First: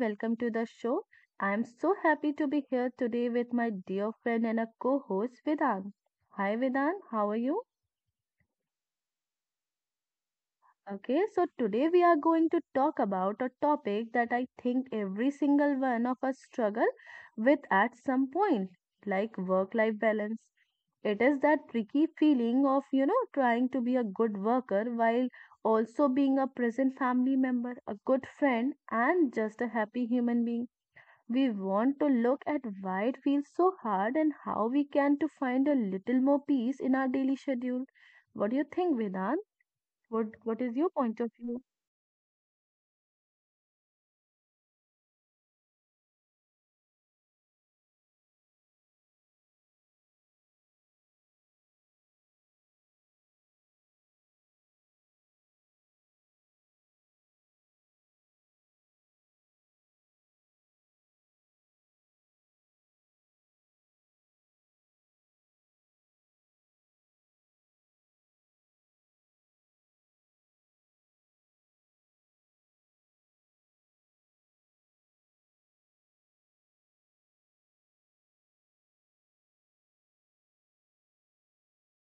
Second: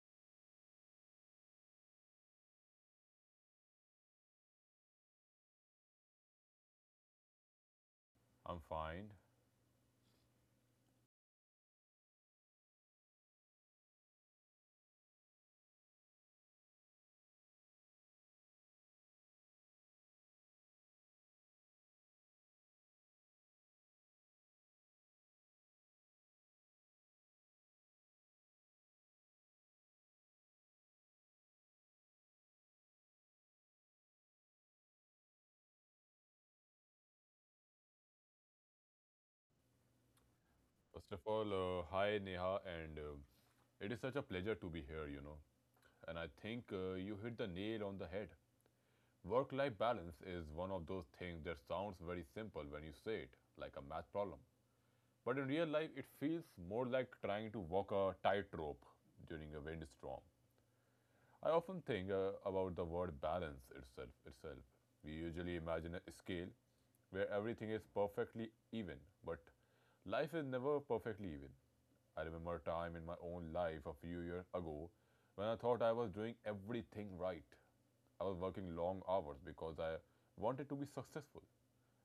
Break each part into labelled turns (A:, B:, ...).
A: Welcome to the show. I'm so happy to be here today with my dear friend and a co host, Vedant. Hi, Vedant. How are you?
B: I'm fine.
A: Okay, so today we are going to talk about a topic that I think every single one of us struggle with at some point, like work life balance. It is that tricky feeling of, trying to be a good worker while also being a present family member, a good friend, and just a happy human being. We want to look at why it feels so hard and how we can to find a little more peace in our daily schedule. What do you think, Vedant? What is your
B: First of
A: point of
B: all,
A: view?
B: hi Neha, and it is such a pleasure to be here, you know. And I think you hit the nail on the head. Work life balance is one of those things that sounds very simple when you say it, like a math problem. But in real life, it feels more like trying to walk a tightrope during a windstorm. I often think about the word balance itself. Itself, we usually imagine a scale where everything is perfectly even, but life is never perfectly even. I remember a time in my own life a few years ago when I thought I was doing everything right. I was working long hours because I wanted to be successful,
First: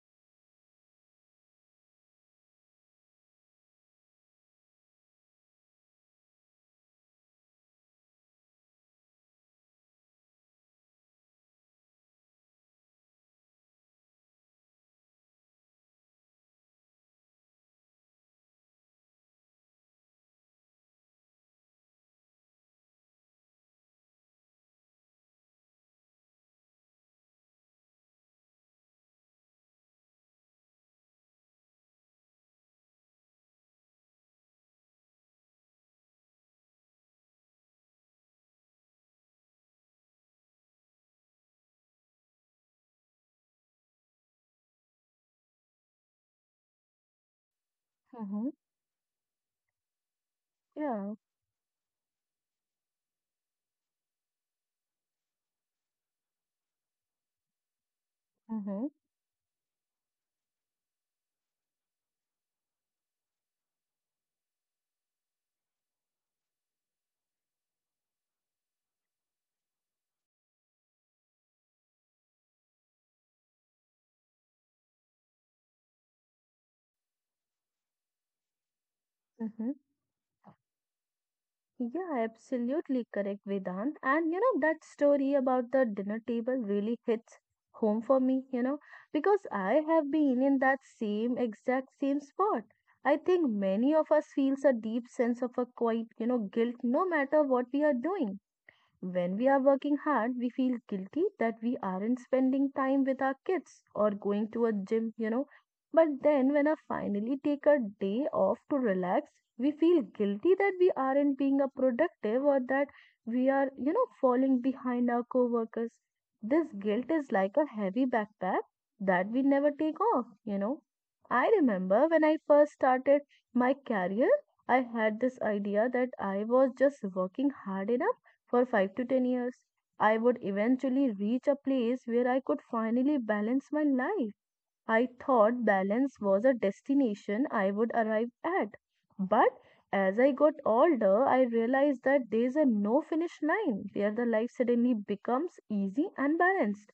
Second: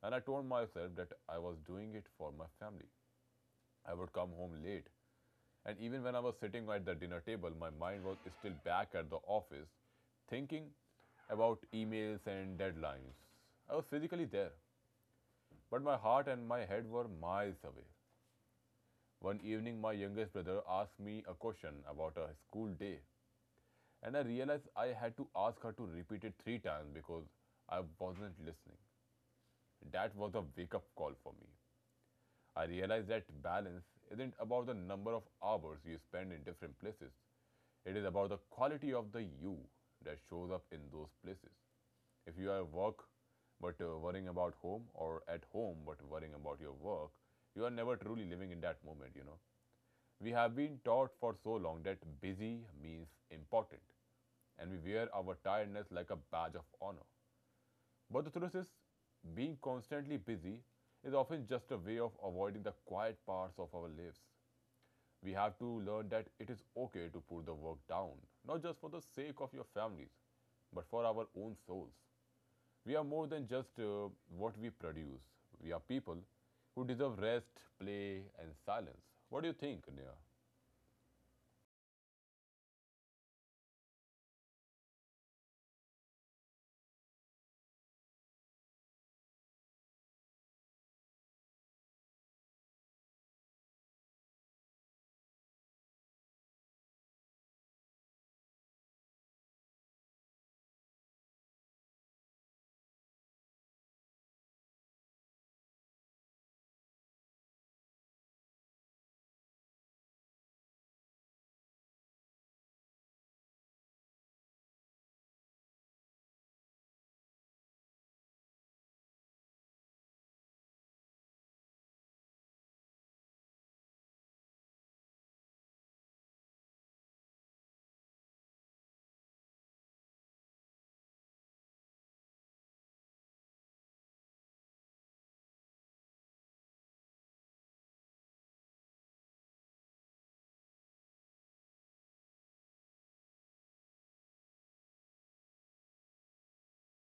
B: and I told myself that I was doing it for my family. I would come home late, and even when I was sitting at the dinner table, my mind was still back at the office, thinking about emails and deadlines. I was physically there, but my heart and my head were miles away. One evening, my youngest brother asked me a question about a school day, and I realized I had to ask her to repeat it three times because I wasn't listening. That was a wake up call for me. I realized that balance isn't about the number of hours you spend in different places. It is about the quality of the you that shows up in those places. If you are at work but worrying about home, or at home but worrying about your work, you are never truly
A: Mm-hmm.
B: living in that moment. We have been taught
A: Yeah.
B: for so long that busy means important, and we wear our tiredness like a badge of honor. But the truth is,
A: Mm-hmm.
B: being constantly busy is often just a way of avoiding the quiet parts of our lives. We have to learn that it is okay to put the work down, not just for the sake of your families, but for our own souls. We are more than just what we produce. We are people who deserve rest, play, and silence. What do you
A: Mm-hmm.
B: think, Nia?
A: Yeah, absolutely correct, Vedant. And you know that story about the dinner table really hits home for me, you know, because I have been in that same exact same spot. I think many of us feels a deep sense of a quite, you know, guilt no matter what we are doing. When we are working hard, we feel guilty that we aren't spending time with our kids or going to a gym, you know. But then, when I finally take a day off to relax, we feel guilty that we aren't being a productive or that we are, you know, falling behind our coworkers. This guilt is like a heavy backpack that we never take off, you know. I remember when I first started my career, I had this idea that I was just working hard enough for 5 to 10 years. I would eventually reach a place where I could finally balance my life. I thought balance was a destination I would arrive at. But as I got older, I realized that there is a no finish line where the life suddenly becomes easy and balanced.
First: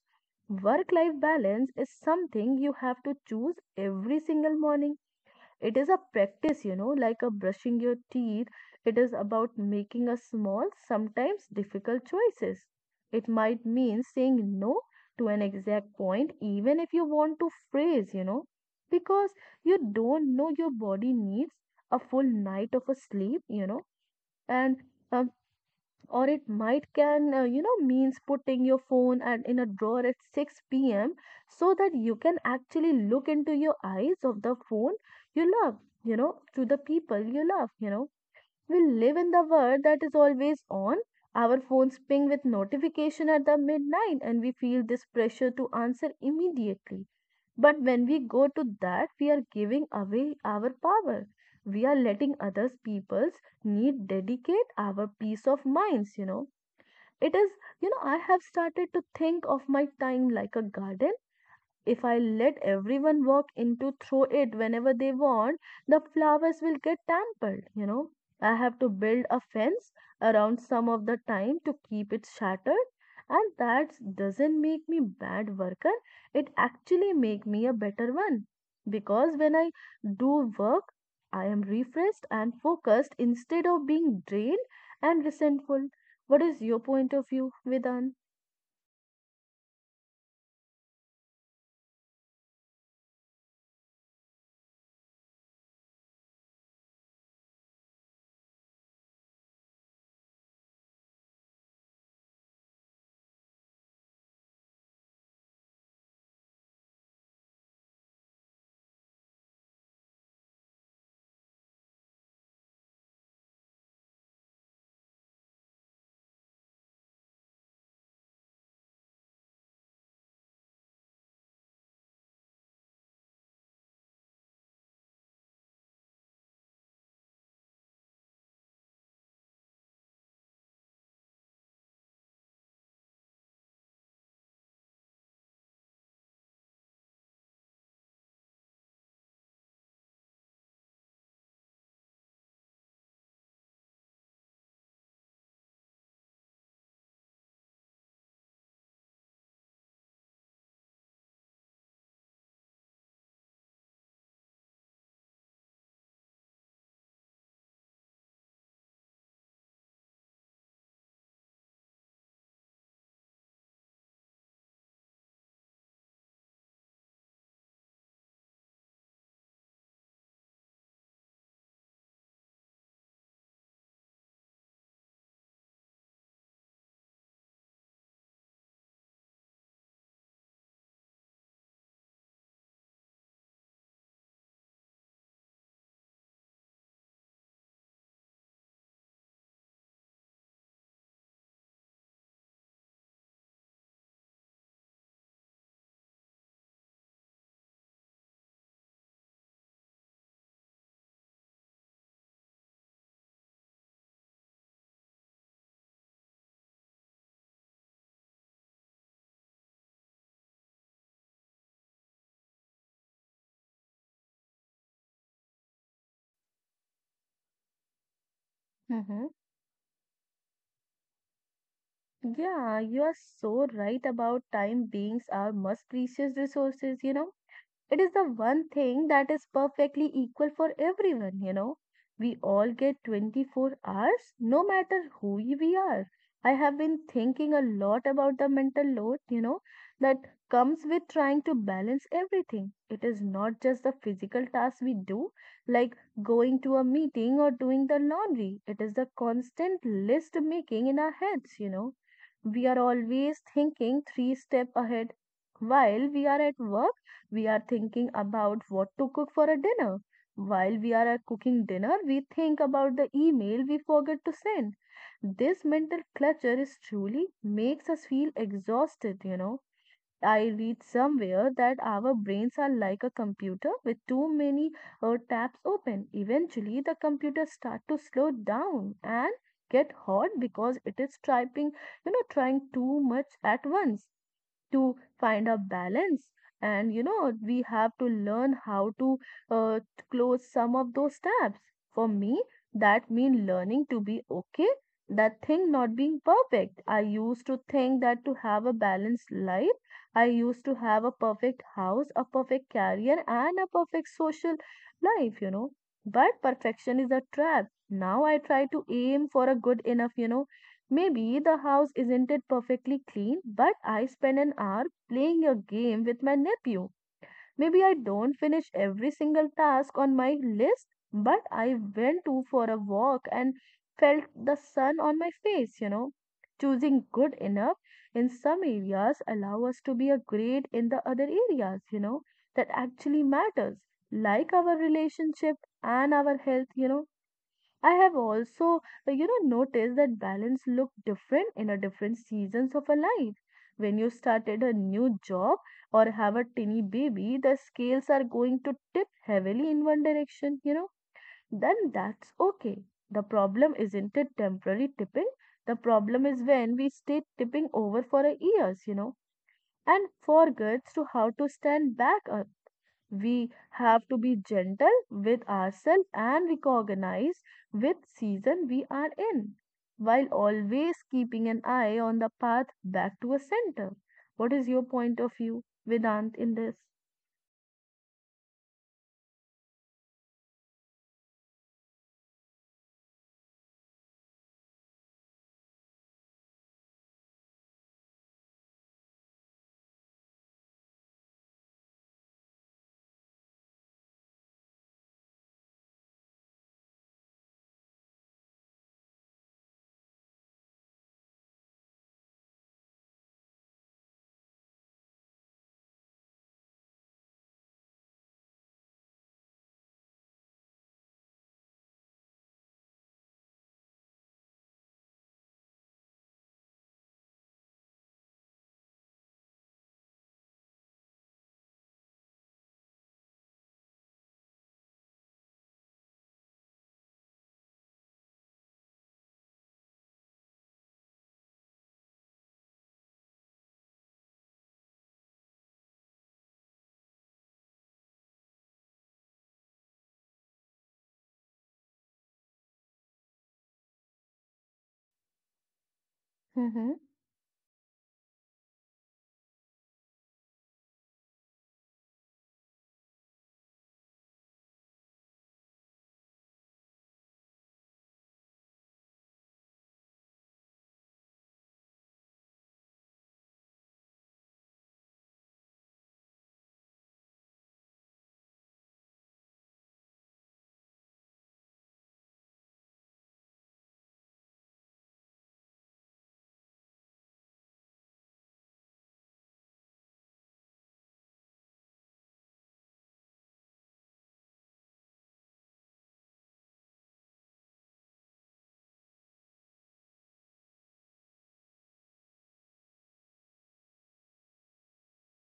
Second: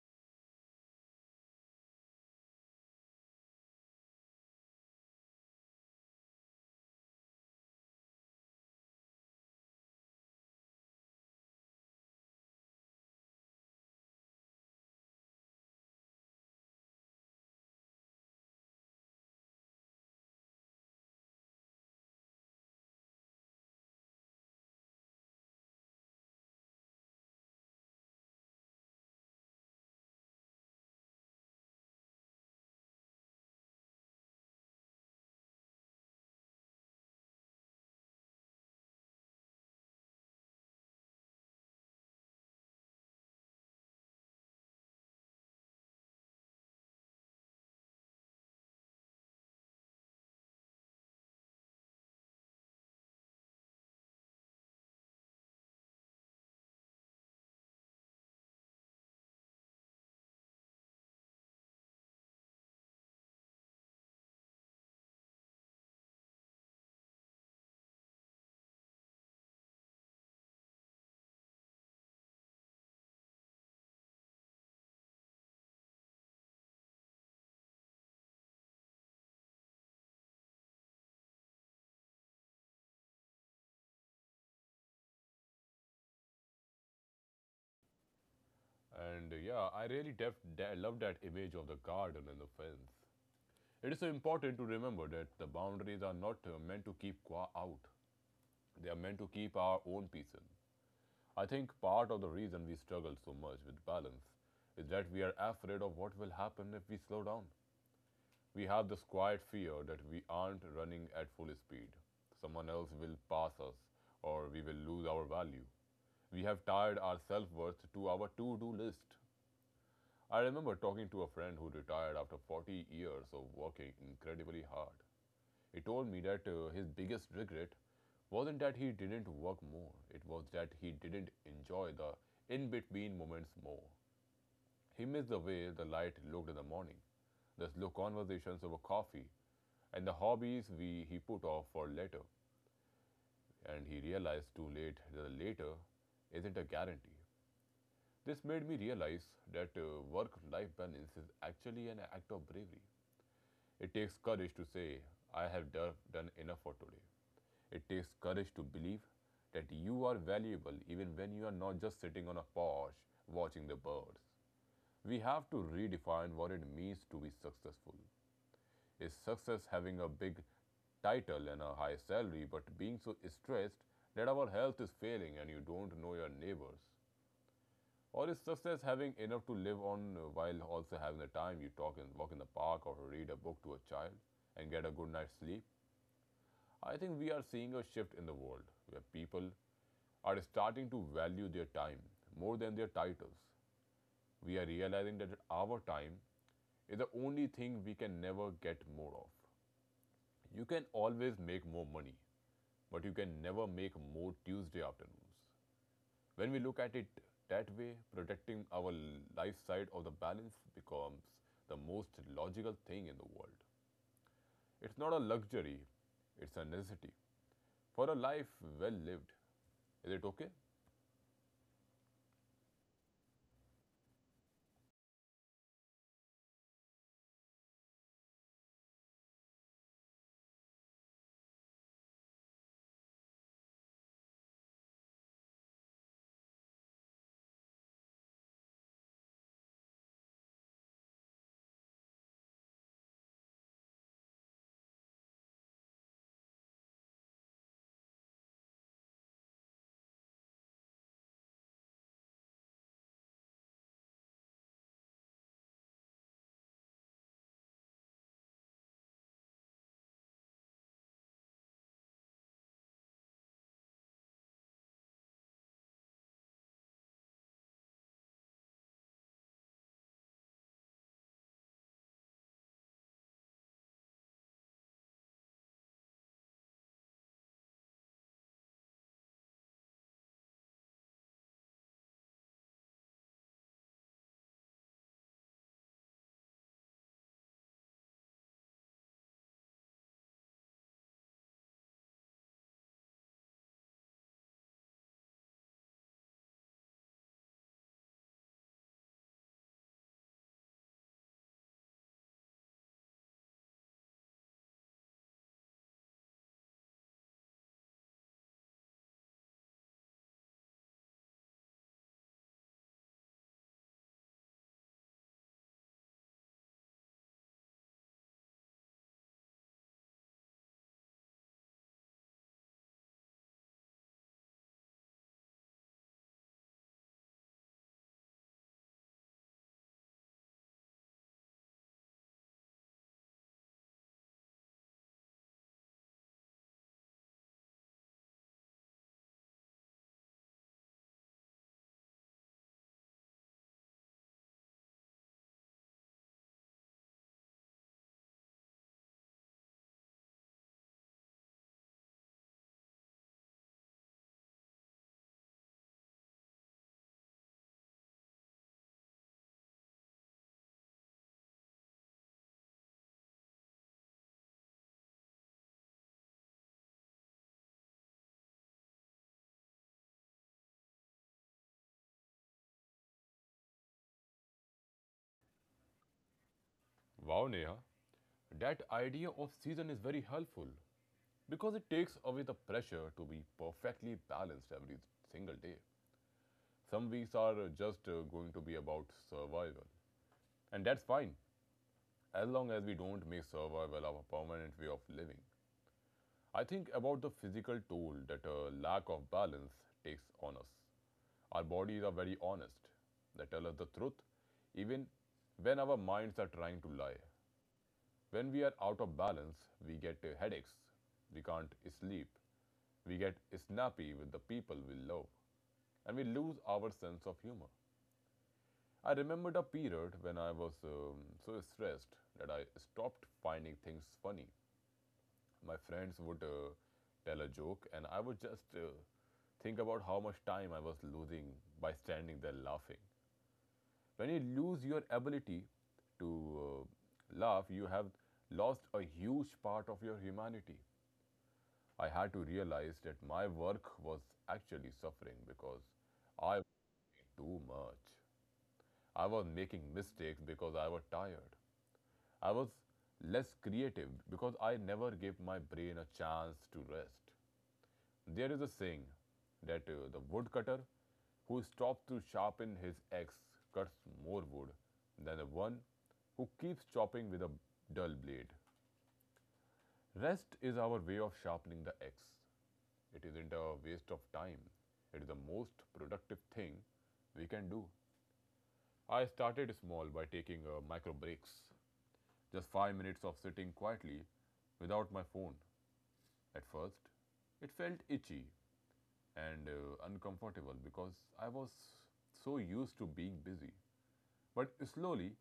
A: Work life balance is something you have to choose every single morning. It is a practice, you know, like a brushing your teeth. It is about making a small, sometimes difficult choices. It might mean saying no to an exact point, even if you want to phrase, you know, because you don't know your body needs a full night of a sleep, you know, and uh, or it might can you know means putting your phone and in a drawer at 6 p.m., so that you can actually look into your eyes of the phone you love, you know, to the people you love, you know. We live in the world that is always on. Our phones ping with notification at the midnight and we feel this pressure to answer immediately, but when we go to that we are giving away our power. We are letting others people's need dedicate our peace of minds, you know. It is, you know, I have started to think of my time like a garden. If I let everyone walk in to throw it whenever they want, the flowers will get trampled, you know. I have to build a fence around some of the time to keep it shattered. And that doesn't make me bad worker. It actually make me a better one. Because when I do work, I am refreshed and focused instead of being drained and resentful. What is your point of view, Vedan?
B: And yeah, I really love that image of the garden and the fence. It is so important to remember that the boundaries are not meant to keep qua out. They are meant to keep our own peace in. I think part of the reason we struggle so much with balance is that we are afraid of what will happen if we slow down. We have this quiet fear that we aren't running at full speed. Someone else will pass us, or we will lose our value. We have tied our self worth to our to do list. I remember talking to a friend who retired after 40 years of working incredibly hard. He told me that his biggest regret wasn't that he didn't work more, it was that he didn't enjoy the in between moments more. He missed the way the light looked in the morning, the slow conversations over coffee, and the hobbies he put off for later. And he realized too late that the later isn't a guarantee. This made me realize that work life balance is actually an act of bravery. It takes courage to say, I have done enough for today. It takes courage to believe that you are valuable even when you are not just sitting on a porch watching the birds. We have to redefine what it means to be successful. Is success having a big title and a high salary but being so stressed that our health is failing and you don't know your neighbors? Or is success having enough to live on while also having the time you talk and walk in the park or read a book to a child and get a good night's sleep? I think we are seeing a shift in the world where people are starting to value their time more than their titles. We are realizing that our time is the only thing we can never get more of. You can always make more money, but you can never make more Tuesday afternoons. When we look at it that way, protecting our life side of the balance becomes the most logical thing in the world. It's not a luxury, it's a necessity for a life well lived. Is it okay?
A: Yeah, you are so right about time beings are most precious resources, you know. It is the one thing that is perfectly equal for everyone, you know. We all get 24 hours, no matter who we are. I have been thinking a lot about the mental load, you know, that comes with trying to balance everything. It is not just the physical tasks we do, like going to a meeting or doing the laundry. It is the constant list making in our heads, you know. We are always thinking three steps ahead. While we are at work we are thinking about what to cook for a dinner. While we are cooking dinner, we think about the email we forgot to send. This mental clutter is truly makes us feel exhausted, you know. I read somewhere that our brains are like a computer with too many tabs open. Eventually, the computer start to slow down and get hot because it is typing, you know, trying too much at once to find a balance. And you know we have to learn how to uh, close some of those tabs. For me that means learning to be okay that thing not being perfect. I used to think that to have a balanced life, I used to have a perfect house, a perfect career and a perfect social life, you know. But perfection is a trap. Now I try to aim for a good enough, you know. Maybe the house isn't it perfectly clean, but I spend an hour playing a game with my nephew. Maybe I don't finish every single task on my list, but I went to for a walk and felt the sun on my face, you know. Choosing good enough in some areas allow us to be a great in the other areas, you know, that actually matters, like our relationship and our health, you know. I have also, you know, noticed that balance look different in a different seasons of a life. When you started a new job or have a tiny baby, the scales are going to tip heavily in one direction, you know. Then that's okay. The problem isn't it temporary tipping. The problem is when we stay tipping over for a years, you know, and forgets to how to stand back. We have to be gentle with ourselves and recognize which season we are in, while always keeping an eye on the path back to a center. What is your point of view, Vedant, in this?
B: Wow, Neha. That idea of season is very helpful because it takes away the pressure to be perfectly balanced every single day. Some weeks are just going to be about survival, and that's fine as long as we don't make survival our permanent way of living. I think about the physical toll that a lack of balance takes on us. Our bodies are very honest, they tell us the truth, even when our minds are trying to lie. When we are out of balance, we get headaches, we can't sleep, we get snappy with the people we love, and we lose our sense of humor. I remembered a period when I was so stressed that I stopped finding things funny. My friends would tell a joke, and I would just think about how much time I was losing by standing there laughing. When you lose your ability to laugh, you have lost a huge part of your humanity. I had to realize that my work was actually suffering because I was
A: Mm-hmm.
B: doing too much. I was making mistakes because I was tired. I was less creative because I never gave my brain a chance to rest. There is a saying that the woodcutter who stops to sharpen his axe cuts more wood than the one who keeps chopping with a dull blade. Rest is our way of sharpening the axe. It isn't a waste of time. It is the most productive thing we can do. I started small by taking micro breaks, just 5 minutes of sitting quietly without my phone. At first, it felt itchy and uncomfortable because I was so used to being busy. But slowly,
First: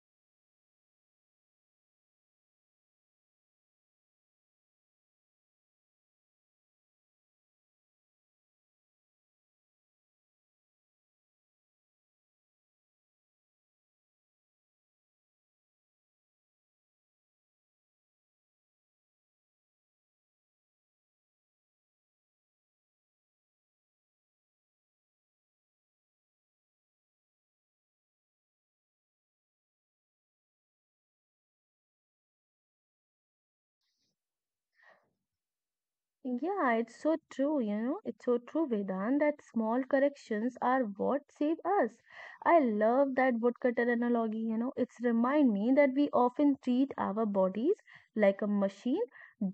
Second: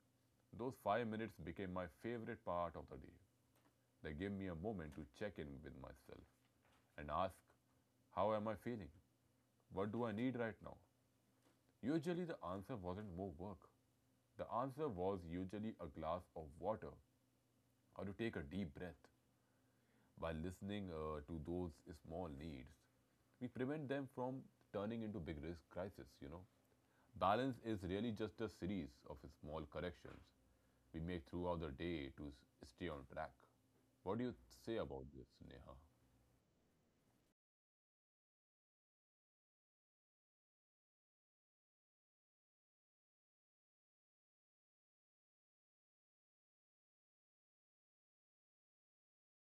B: those 5 minutes became my favorite part of the day. They gave me a moment to check in with myself and ask, how am I feeling? What do I need right now? Usually, the answer wasn't more work. The answer was usually a glass of water or to take a deep breath. By listening to those small needs, we prevent them from turning into big risk crisis. Balance is really just a series of small corrections we make throughout the day to stay on track. What do you say about this, Neha?
A: Yeah, it's so true, you know, it's so true, Vedant, that small corrections are what save us. I love that woodcutter analogy, you know, it's remind me that we often treat our bodies like a machine,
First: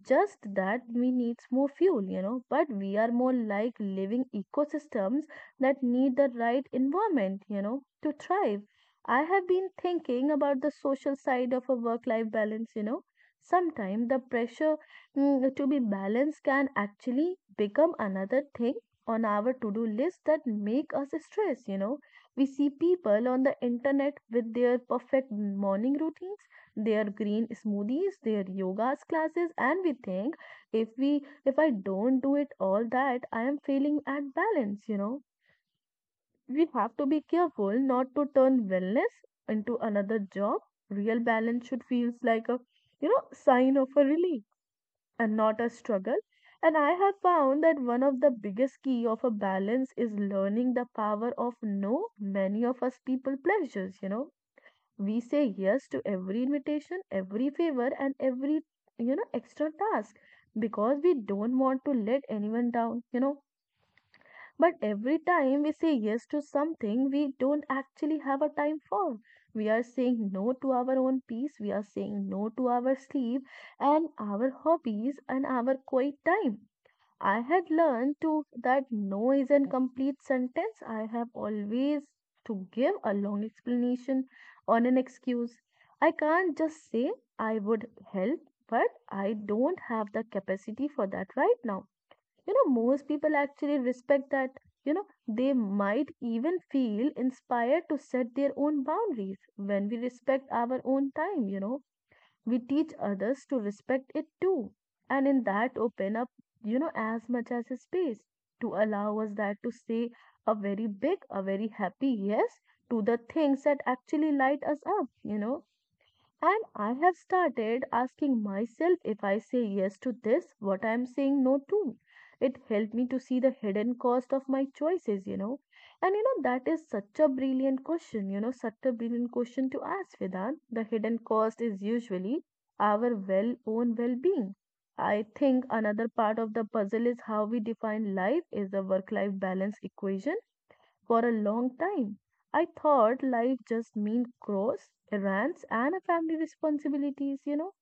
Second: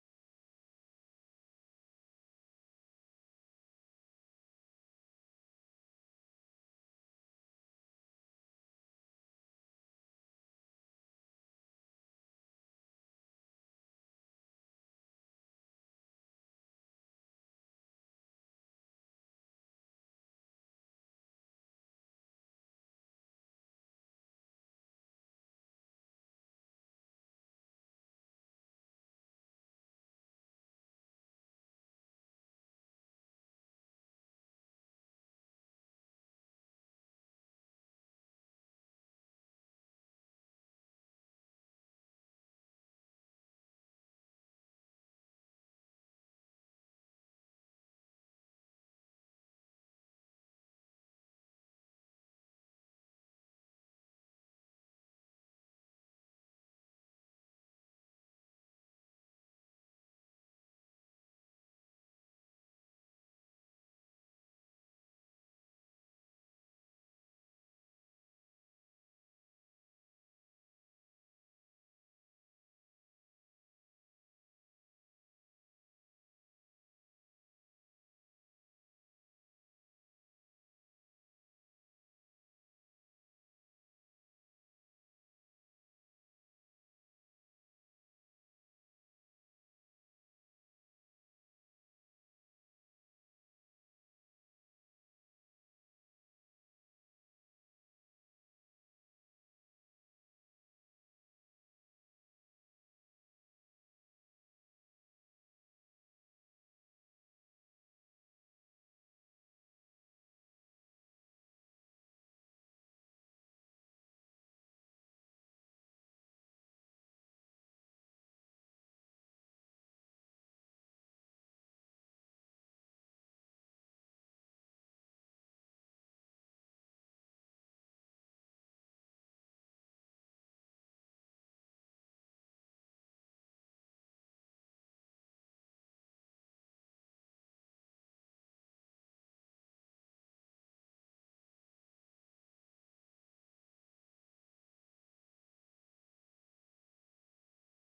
A: just that we need more fuel, you know, but we are more like living ecosystems that need the right environment, you know, to thrive. I have been thinking about the social side of a work-life balance, you know. Sometimes the pressure, to be balanced can actually become another thing on our to-do list that make us stress, you know. We see people on the internet with their perfect morning routines, their green smoothies, their yogas classes, and we think, if we if I don't do it all that I am failing at balance, you know. We have to be careful not to turn wellness into another job. Real balance should feels like a, you know, sign of a relief and not a struggle. And I have found that one of the biggest key of a balance is learning the power of no. Many of us people pleasures, you know. We say yes to every invitation, every favor, and every, you know, extra task, because we don't want to let anyone down, you know. But every time we say yes to something we don't actually have a time for, we are saying no to our own peace, we are saying no to our sleep and our hobbies and our quiet time. I had learned to that no is an complete sentence. I have always to give a long explanation on an excuse. I can't just say I would help, but I don't have the capacity for that right now, you know. Most people actually respect that, you know. They might even feel inspired to set their own boundaries. When we respect our own time, you know, we teach others to respect it too. And in that open up, you know, as much as a space to allow us that to say a very big, a very happy yes to the things that actually light us up, you know. And I have started asking myself, if I say yes to this, what I am saying no to. It helped me to see the hidden cost of my choices, you know. And you know, that is such a brilliant question, you know, such a brilliant question to ask, Vedant. The hidden cost is usually our well own well being. I think another part of the puzzle is how we define life is the work life balance equation for a long time. I thought life just meant chores, errands, and a family responsibilities, you know.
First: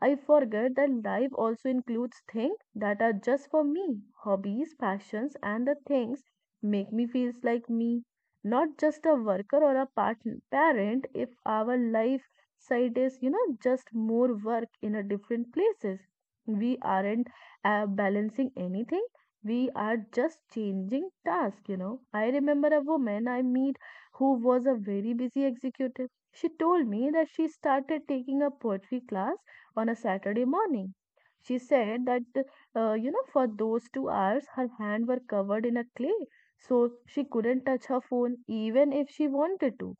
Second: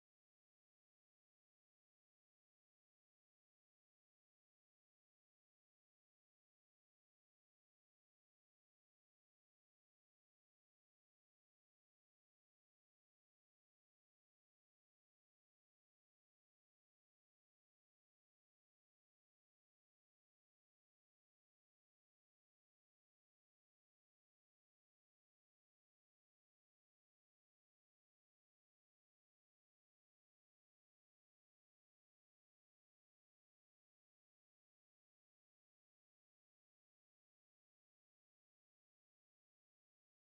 A: I forget that life also includes things that are just for me, hobbies, passions, and the things make me feel like me, not just a worker or a partner, parent. If our life side is, you know, just more work in a different places, we aren't balancing anything. We are just changing task, you know. I remember a woman I meet who was a very busy executive. She told me that she started taking a poetry class on a Saturday morning. She said that, for those 2 hours, her hands were covered in a clay, so she couldn't touch her phone even if she wanted to.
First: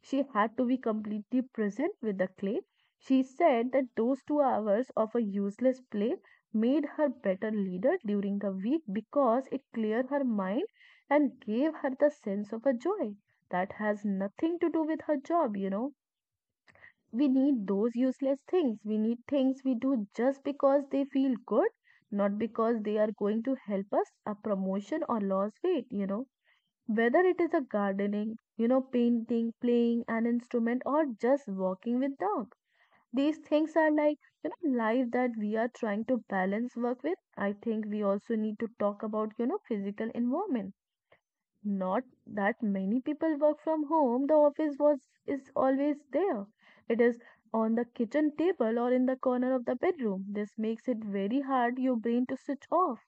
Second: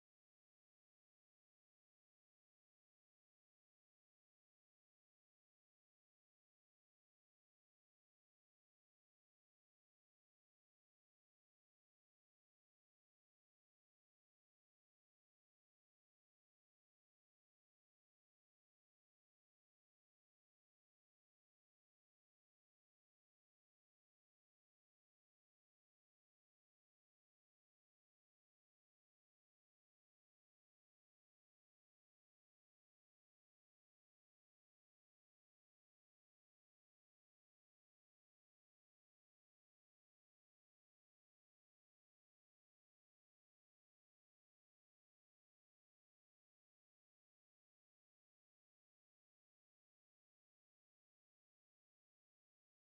A: She had to be completely present with the clay. She said that those 2 hours of a useless play made her better leader during the week because it cleared her mind and gave her the sense of a joy that has nothing to do with her job. We need those useless things. We need things we do just because they feel good, not because they are going to help us a promotion or lose weight. Whether it is a gardening, painting, playing an instrument, or just walking with dog. These things are like life that we are trying to balance work with. I think we also need to talk about, physical environment not that many people work from home. The office was is always there. It is on the kitchen table or in the corner of the bedroom. This makes it very hard your brain to switch off.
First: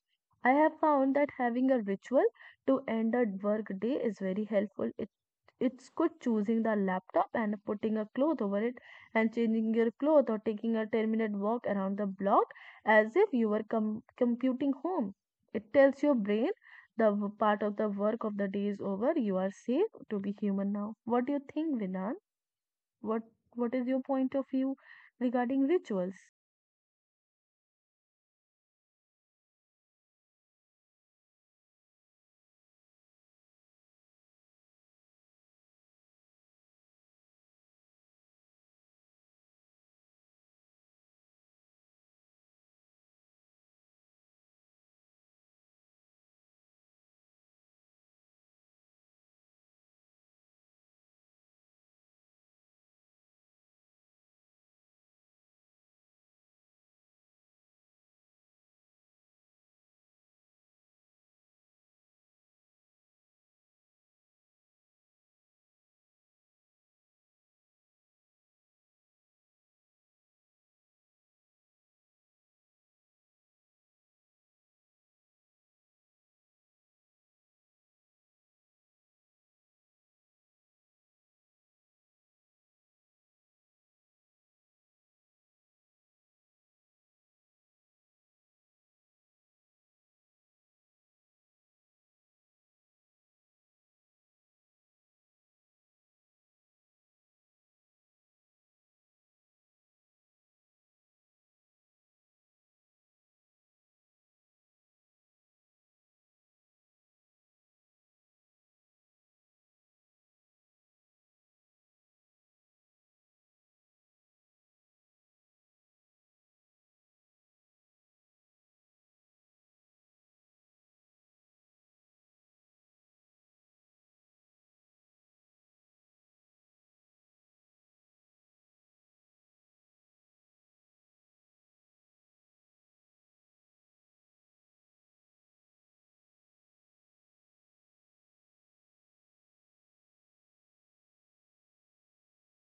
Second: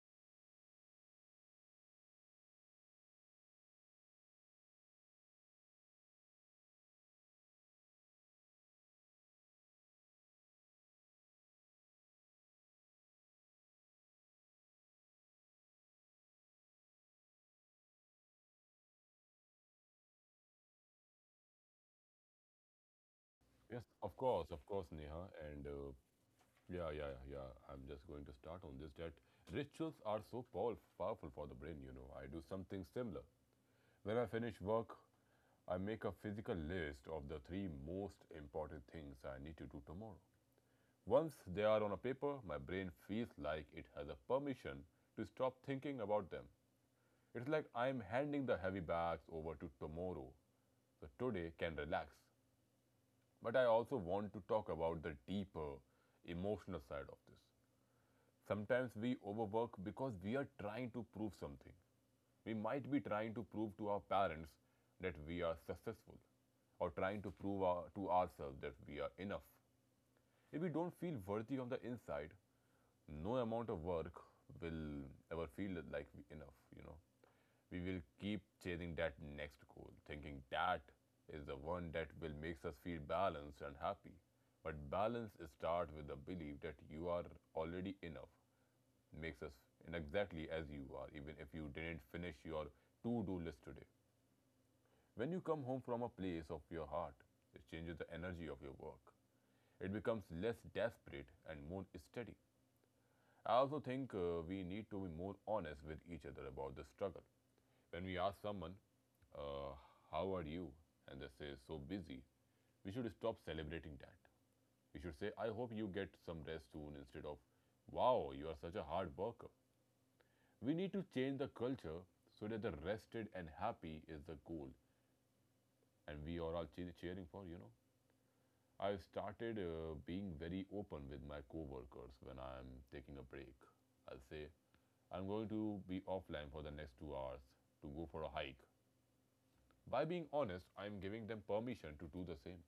A: I have found that having a ritual to end a work day is very helpful. It's good choosing the laptop and putting a cloth over it and changing your clothes or taking a 10-minute walk around the block as if you were computing home. It tells your brain the part of the work of the day is over. You are safe to be human now. What do you think, Vinan? What What
B: Yes,
A: is your point of
B: of
A: view
B: course, Neha. And
A: regarding rituals?
B: yeah, yeah, yeah, yeah, I'm just going to start on this that rituals are so powerful for the brain, you know. I do something similar. When I finish work, I make a physical list of the three most important things I need to do tomorrow. Once they are on a paper, my brain feels like it has a permission to stop thinking about them. It's like I'm handing the heavy bags over to tomorrow, so today can relax. But I also want to talk about the deeper emotional side of this. Sometimes we overwork because we are trying to prove something. We might be trying to prove to our parents that we are successful, or trying to prove to ourselves that we are enough. If we don't feel worthy on the inside, no amount of work will ever feel like enough, you know. We will keep chasing that next goal, thinking that is the one that will makes us feel balanced and happy. But balance starts with the belief that you are already enough, makes us in exactly as you are, even if you didn't finish your to-do list today. When you come home from a place of your heart, it changes the energy of your work. It becomes less desperate and more steady. I also think we need to be more honest with each other about the struggle. When we ask someone, uh, how are you? And they say, so busy, we should stop celebrating that. We should say, I hope you get some rest soon, instead of, wow, you are such a hard worker. We need to change the culture so that the rested and happy is the goal and we are all cheering for, you know. I have started being very open with my co-workers when I'm taking a break. I'll say, I'm going to be offline for the next 2 hours to go for a hike. By being honest, I'm giving them permission to do the same.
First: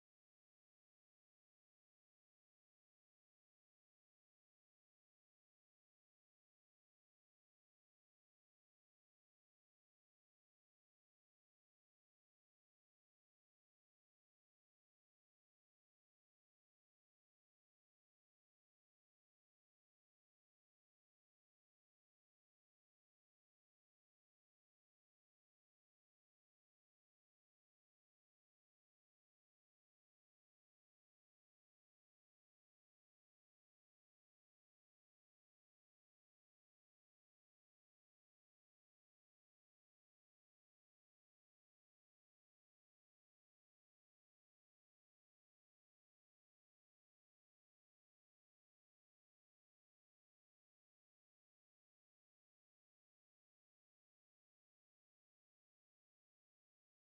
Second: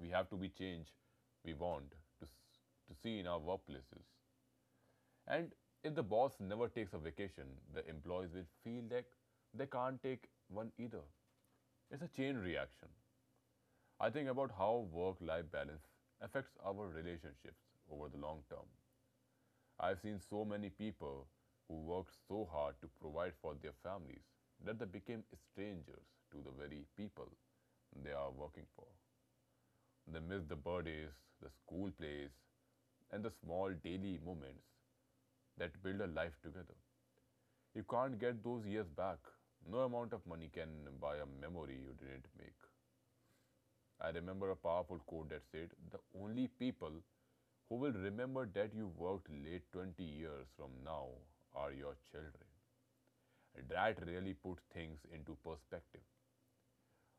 B: We have to be change we want to, to see in our workplaces. And if the boss never takes a vacation, the employees will feel that they can't take one either. It's a chain reaction. I think about how work life balance affects our relationships over the long term. I've seen so many people who worked so hard to provide for their families that they became strangers to the very people they are working for. They miss the birthdays, the school plays, and the small daily moments that build a life together. You can't get those years back. No amount of money can buy a memory you didn't make. I remember a powerful quote that said, "The only people who will remember that you worked late 20 years from now are your children." That really put things into perspective.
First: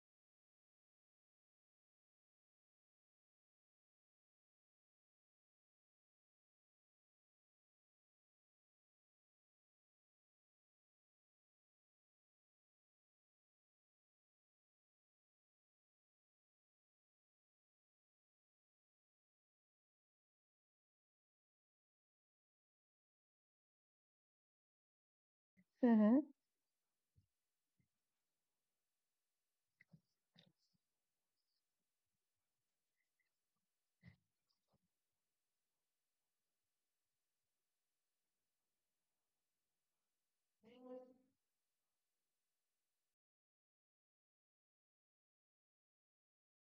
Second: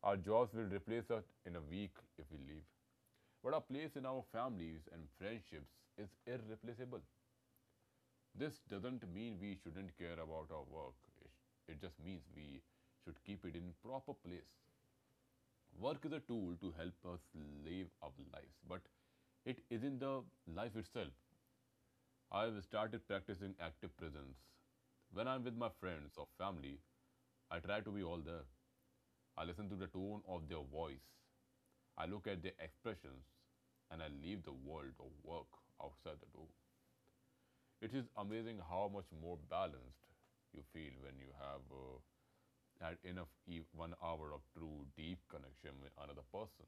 B: Our jobs will replace us in a week if we leave. But our place in our families and friendships is irreplaceable. This doesn't mean we shouldn't care about our work. It just means we should keep it in proper place. Work is a tool to help us live our lives, but it isn't the life itself. I've started practicing active presence. When I'm with my friends
A: Mm-hmm.
B: or family, I try to be all there. I listen to the tone of their voice. I look at their expressions and I leave the world of work outside the door. It is amazing how much more balanced you feel when you have 1 hour of true deep connection with another person.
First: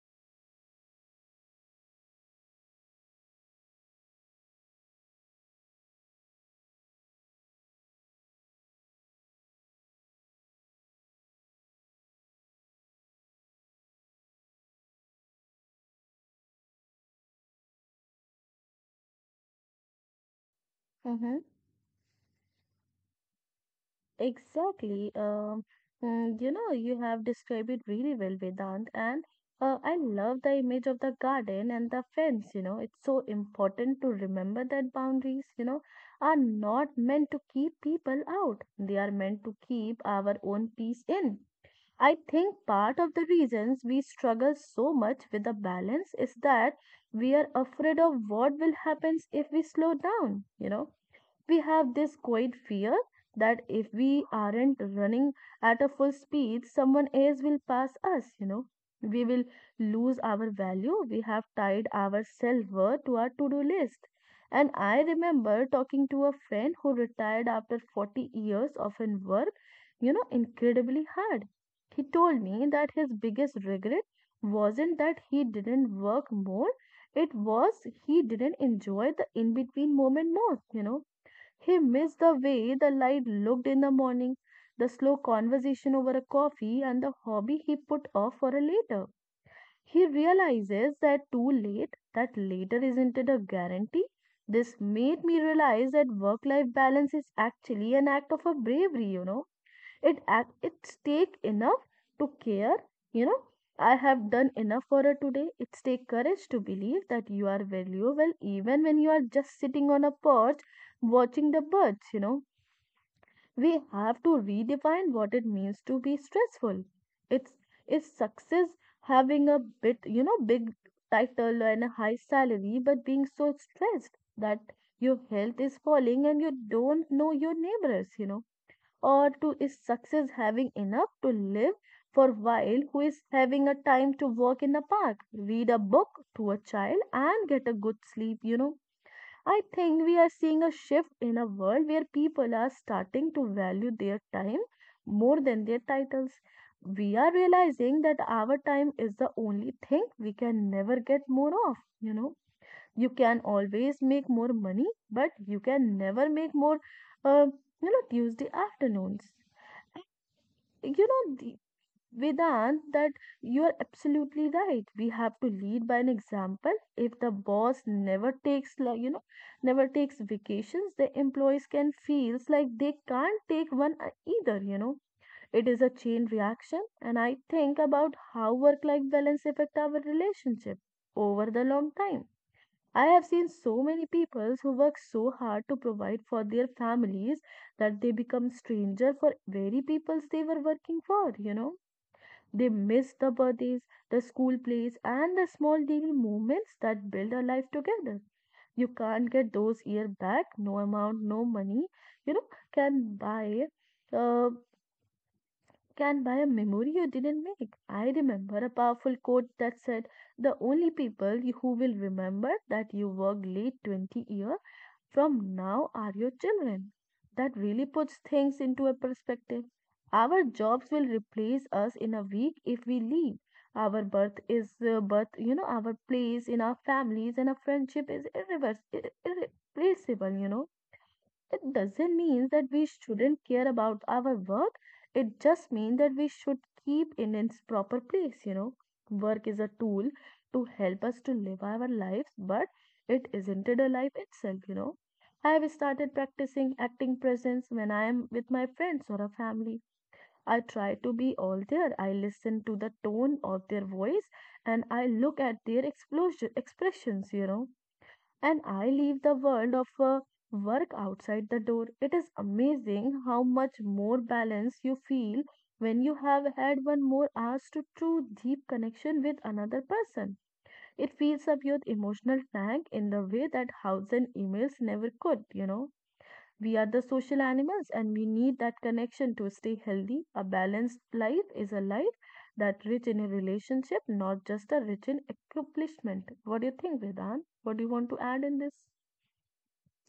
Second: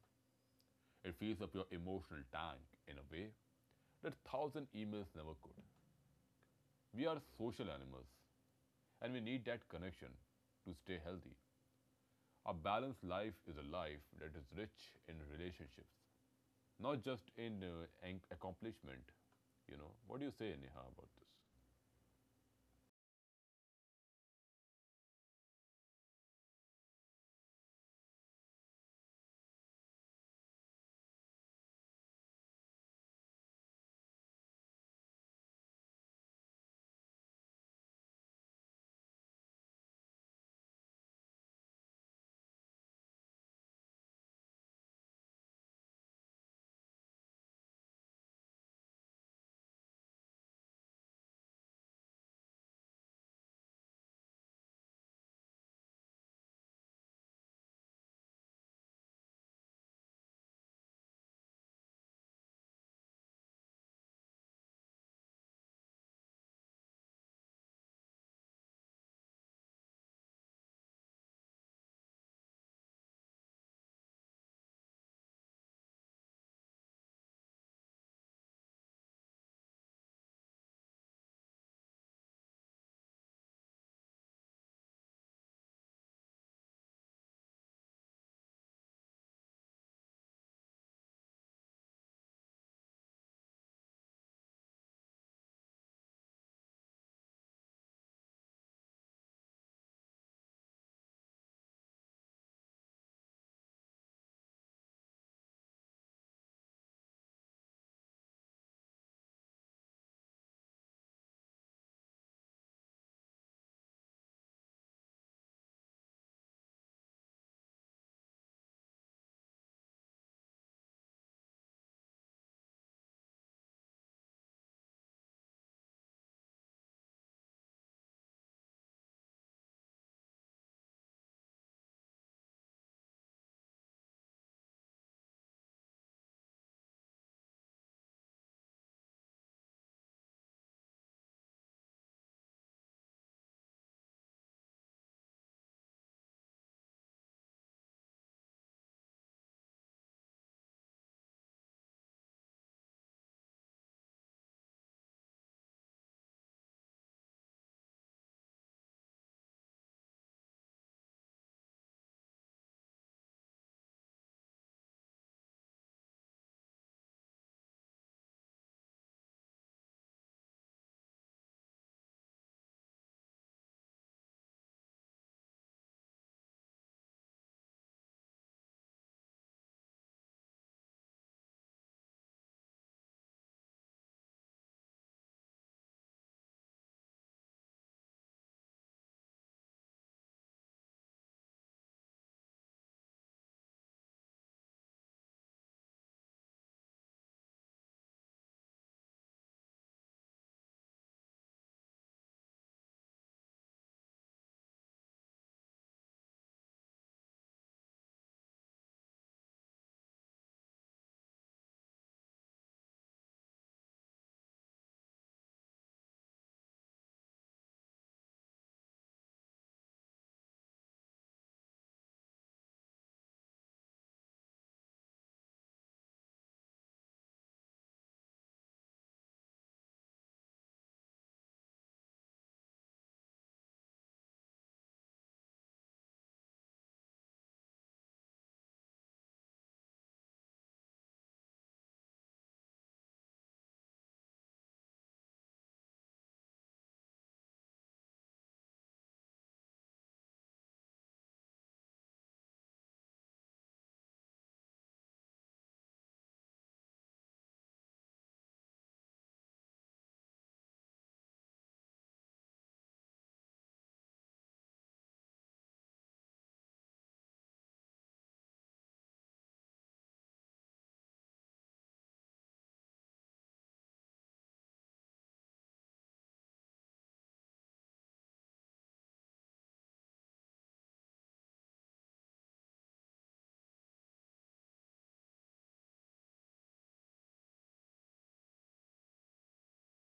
B: It fills up your emotional tank in a way that a thousand emails never could. We are social animals and we need that connection to stay healthy. A balanced life is a life that is rich in relationships, not just in accomplishment. You know, what do you say, Neha, about this?
A: Mm-hmm. Exactly. You have described it really well, Vedant, and I love the image of the garden and the fence. You know, it's so important to remember that boundaries, are not meant to keep people out. They are meant to keep our own peace in. I think part of the reasons we struggle so much with the balance is that we are afraid of what will happen if we slow down, you know we have this quiet fear that if we aren't running at a full speed, someone else will pass us, you know. We will lose our value. We have tied our self worth to our to do list. And I remember talking to a friend who retired after 40 years of in work, incredibly hard. He told me that his biggest regret wasn't that he didn't work more, it was he didn't enjoy the in between moment more, you know he missed the way the light looked in the morning, the slow conversation over a coffee, and the hobby he put off for a later. He realizes that too late, that later isn't it a guarantee? This made me realize that work life balance is actually an act of a bravery, you know it act it's take enough to care you know I have done enough for her today it's take courage to believe that you are valuable even when you are just sitting on a porch watching the birds you know we have to redefine what it means to be stressful it's is success having a bit you know big title and a high salary but being so stressed that your health is falling and you don't know your neighbors you know or to is success having enough to live for while who is having a time to walk in a park read a book to a child and get a good sleep you know I think we are seeing a shift in a world where people are starting to value their time more than their titles we are realizing that our time is the only thing we can never get more of you know you can always make more money but you can never make more uh, you know tuesday afternoons you know, the- Vedant, that you are absolutely right. We have to lead by an example. If the boss never takes, never takes vacations, the employees can feels like they can't take one either. You know, it is a chain reaction. And I think about how work-life balance affect our relationship over the long time. I have seen so many people who work so hard to provide for their families that they become stranger for very peoples they were working for, you know. They miss the birthdays, the school plays, and the small daily moments that build a life together. You can't get those years back, no amount, no money, you know, can buy. Uh, can buy a memory you didn't make. I remember a powerful quote that said, the only people who will remember that you worked late 20 years from now are your children. That really puts things into a perspective. Our jobs will replace us in a week if we leave. Our birth is birth, you know, our place in our families and our friendship is irreversible, irreplaceable, you know. It doesn't mean that we shouldn't care about our work. It just means that we should keep it in its proper place, you know. Work is a tool to help us to live our lives, but it isn't it a life itself, you know. I have started practicing acting presence when I am with my friends or a family. I try to be all there. I listen to the tone of their voice and I look at their explosion, expressions, you know and I leave the world of work outside the door. It is amazing how much more balanced you feel when you have had one more hour to true deep connection with another person. It fills up your emotional tank in the way that house and emails never could, you know. We are the social animals and we need that connection to stay healthy. A balanced life is a life that rich in a relationship, not just a rich in accomplishment. What do you think, Vedan? What do you want to add in this?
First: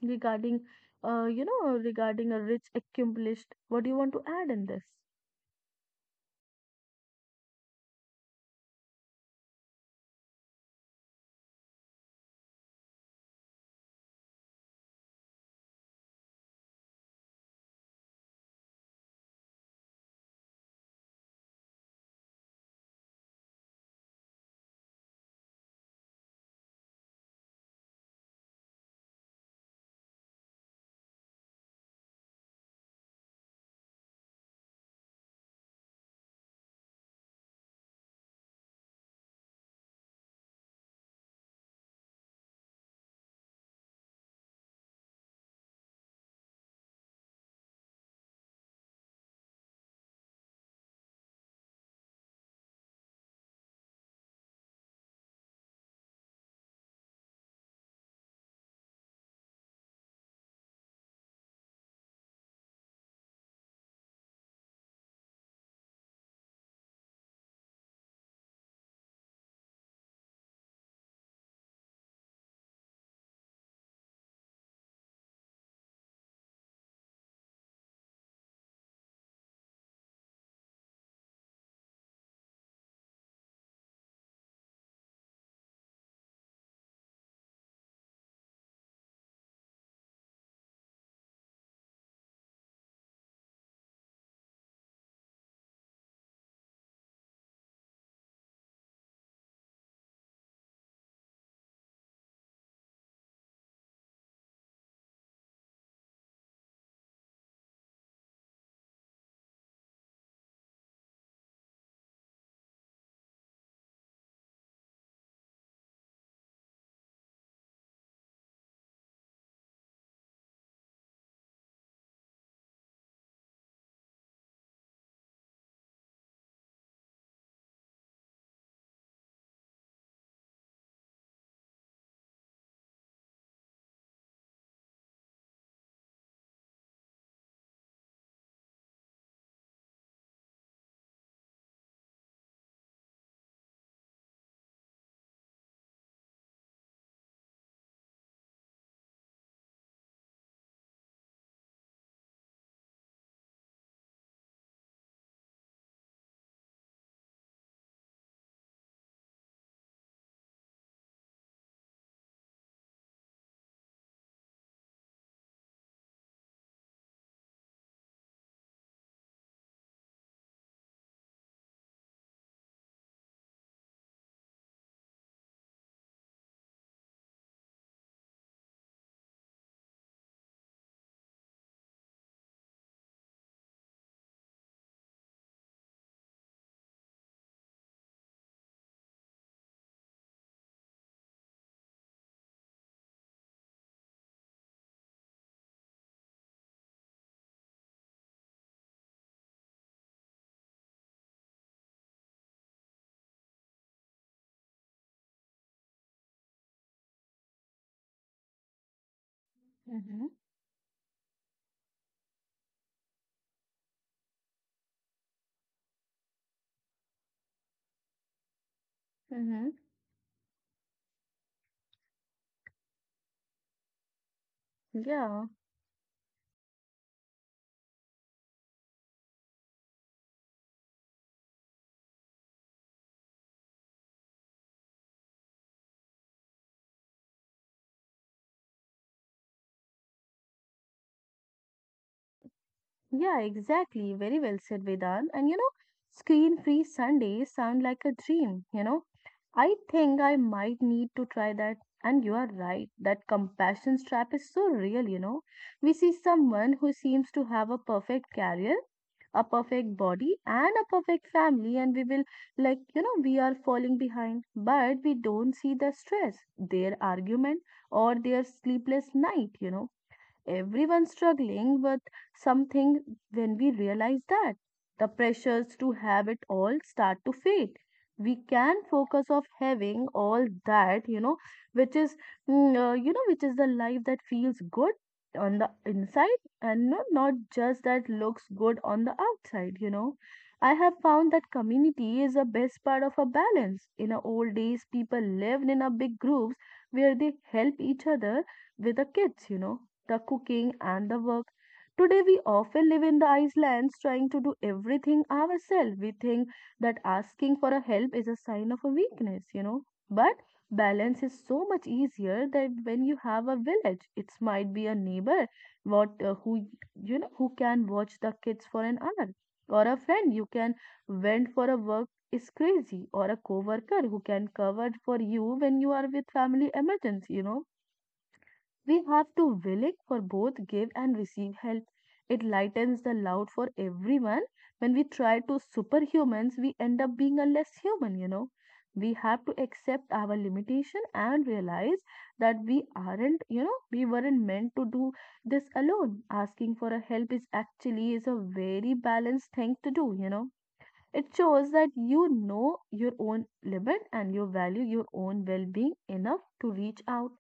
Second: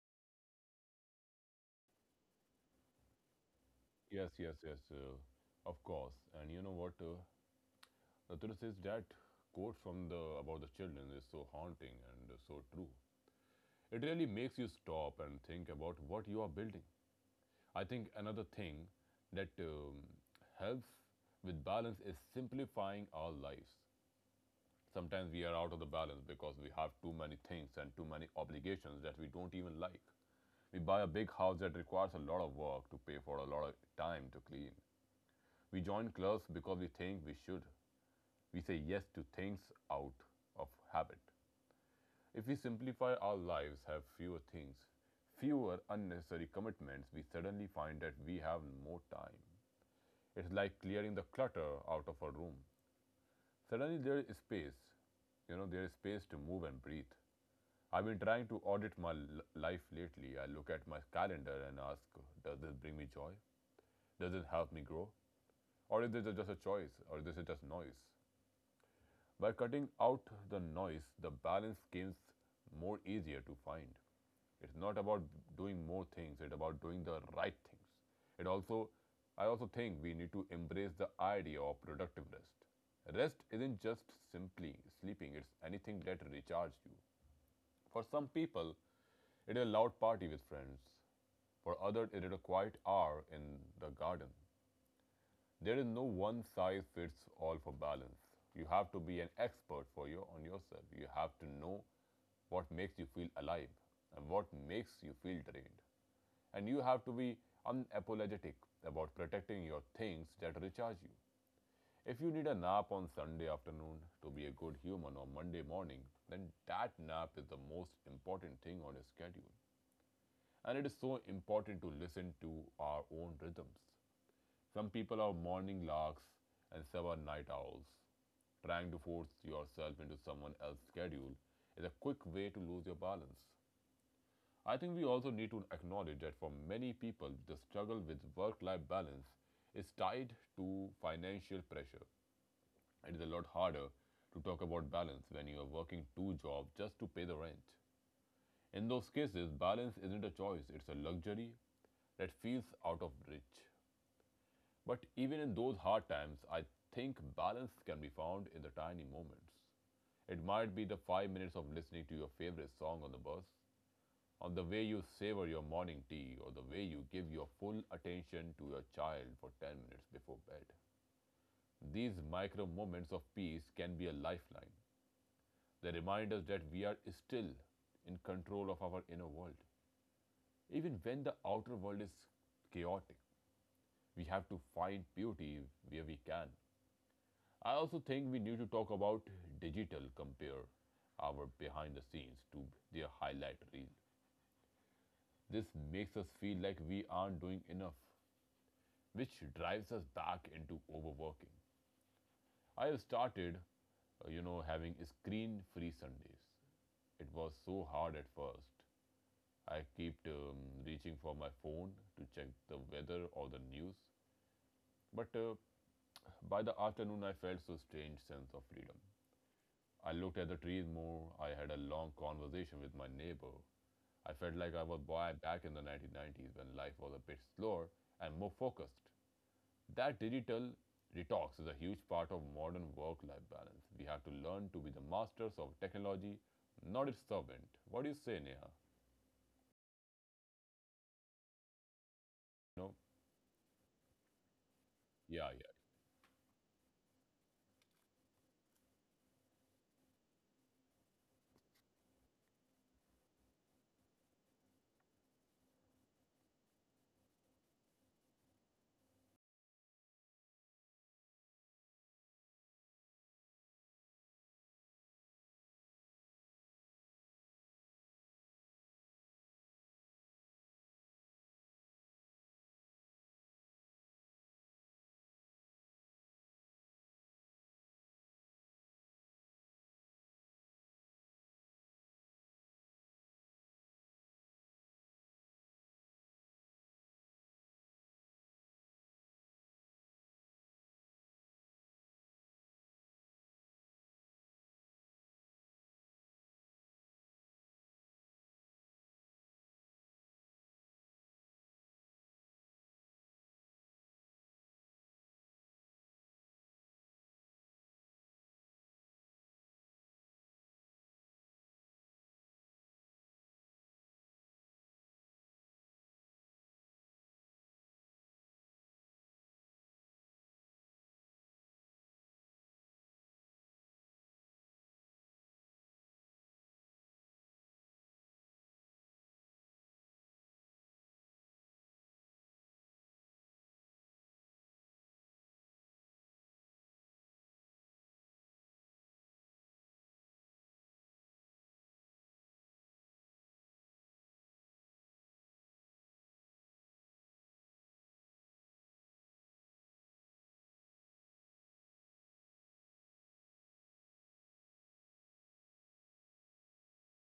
A: Regarding regarding a rich accomplished what do you want to
B: Yes,
A: add
B: yes,
A: in
B: yes,
A: this
B: of course. And you know what? The truth is that quote from the about the children is so haunting and so true. It really makes you stop and think about what you are building. I think another thing that helps with balance is simplifying our lives. Sometimes we are out of the balance because we have too many things and too many obligations that we don't even like. We buy a big house that requires a lot of work to pay for, a lot of time to clean. We join clubs because we think we should. We say yes to things out of habit. If we simplify our lives, have fewer things, fewer unnecessary commitments, we suddenly find that we have more time. It's like clearing the clutter out of a room. Suddenly there is space. You know, there is space to move and breathe. I've been trying to audit my life lately. I look at my calendar and ask, does this bring me joy? Does it help me grow? Or is this just a choice? Or is this just noise? By cutting out the noise, the balance becomes more easier to find. It's not about doing more things, it's about doing the right things. It also I also think we need to embrace the idea of productive rest. Rest isn't just simply sleeping, it's anything that recharges you. For some people, it is a loud party with friends. For others, it is a quiet hour in the garden. There is no one size fits all for balance. You have to be an expert for your on yourself. You have to know what makes you feel alive and what makes you feel drained. And you have to be unapologetic about protecting your things that recharge you. If you need a nap on Sunday afternoon to be a good human on Monday morning, then that nap is the most important thing on your schedule. And it is so important to listen to our own rhythms. Some people are morning larks and some are night owls. Trying to force yourself into someone else's schedule is a quick way to lose your balance. I think we also need to acknowledge that for many people, the struggle with work life balance is tied to financial pressure. It is a lot harder to talk about balance when you are working two jobs just to pay the rent. In those cases, balance isn't a choice, it's a luxury that feels out of reach. But even in those hard times, I think balance can be found in the tiny moments. It might be the 5 minutes of listening to your favorite song on the bus, on the way you savor your morning tea, or the way you give your full attention to your child for 10 minutes before bed. These micro moments of peace can be a lifeline. They remind us that we are still in control of our inner world. Even when the outer world is chaotic, we have to find beauty where we can. I also think we need to talk about digital, compare our behind the scenes to their highlight reel. This makes us feel like we aren't doing enough, which drives us back into overworking. I have started, having screen free Sundays. It was so hard at first. I
A: Mm-hmm.
B: kept reaching for my phone to check the weather or the news, but by the afternoon, I felt so strange sense of freedom.
A: Mm-hmm.
B: I looked at the trees more. I had a long conversation with my neighbor. I felt like I was boy
A: Yeah.
B: back in the 1990s when life was a bit slower and more focused. That digital detox is a huge part of modern work life balance. We have to learn to be the masters of technology, not its servant. What do you say, Neha? No?
A: Yeah, exactly. Very well said, Vedan.
B: Yeah,
A: And you
B: yeah.
A: know, screen free Sundays sound like a dream, you know. I think I might need to try that. And you are right, that compassion trap is so real, you know. We see someone who seems to have a perfect career, a perfect body, and a perfect family, and we will, we are falling behind, but we don't see the stress, their argument, or their sleepless night, you know Everyone struggling with something when we realize that the pressures to have it all start to fade. We can focus of having all that, you know, which is, which is the life that feels good on the inside and no, not just that looks good on the outside, you know. I have found that community is the best part of a balance. In the old days, people lived in a big groups where they help each other with the kids, you know, the cooking and the work. Today, we often live in the islands trying to do everything ourselves. We think that asking for a help is a sign of a weakness, you know. But balance is so much easier that when you have a village, it might be a neighbor what who you know who can watch the kids for an hour, or a friend you can vent for a work is crazy or a coworker who can cover for you when you are with family emergency you know we have to willing for both give and receive help. It lightens the load for everyone. When we try to superhumans, we end up being a less human, you know. We have to accept our limitation and realize that we aren't, we weren't meant to do this alone. Asking for a help is actually is a very balanced thing to do, you know it shows that you know your own limit and you value your own well being enough to reach out.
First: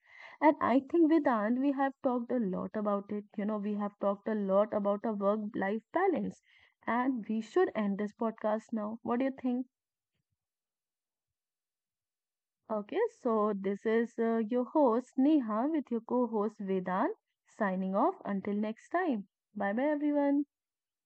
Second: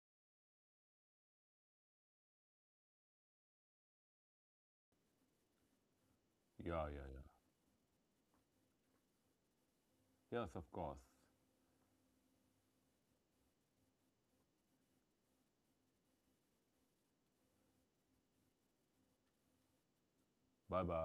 A: And I think, Vedant, we have talked a lot about it. You know, we have talked a lot about a work life balance.
B: Yeah, yeah,
A: And we should end this podcast now. What do you think?
B: yeah. Yes, of course.
A: Okay, so this is your host, Neha, with your co host, Vedant, signing off. Until next time. Bye bye, everyone.
B: Bye bye.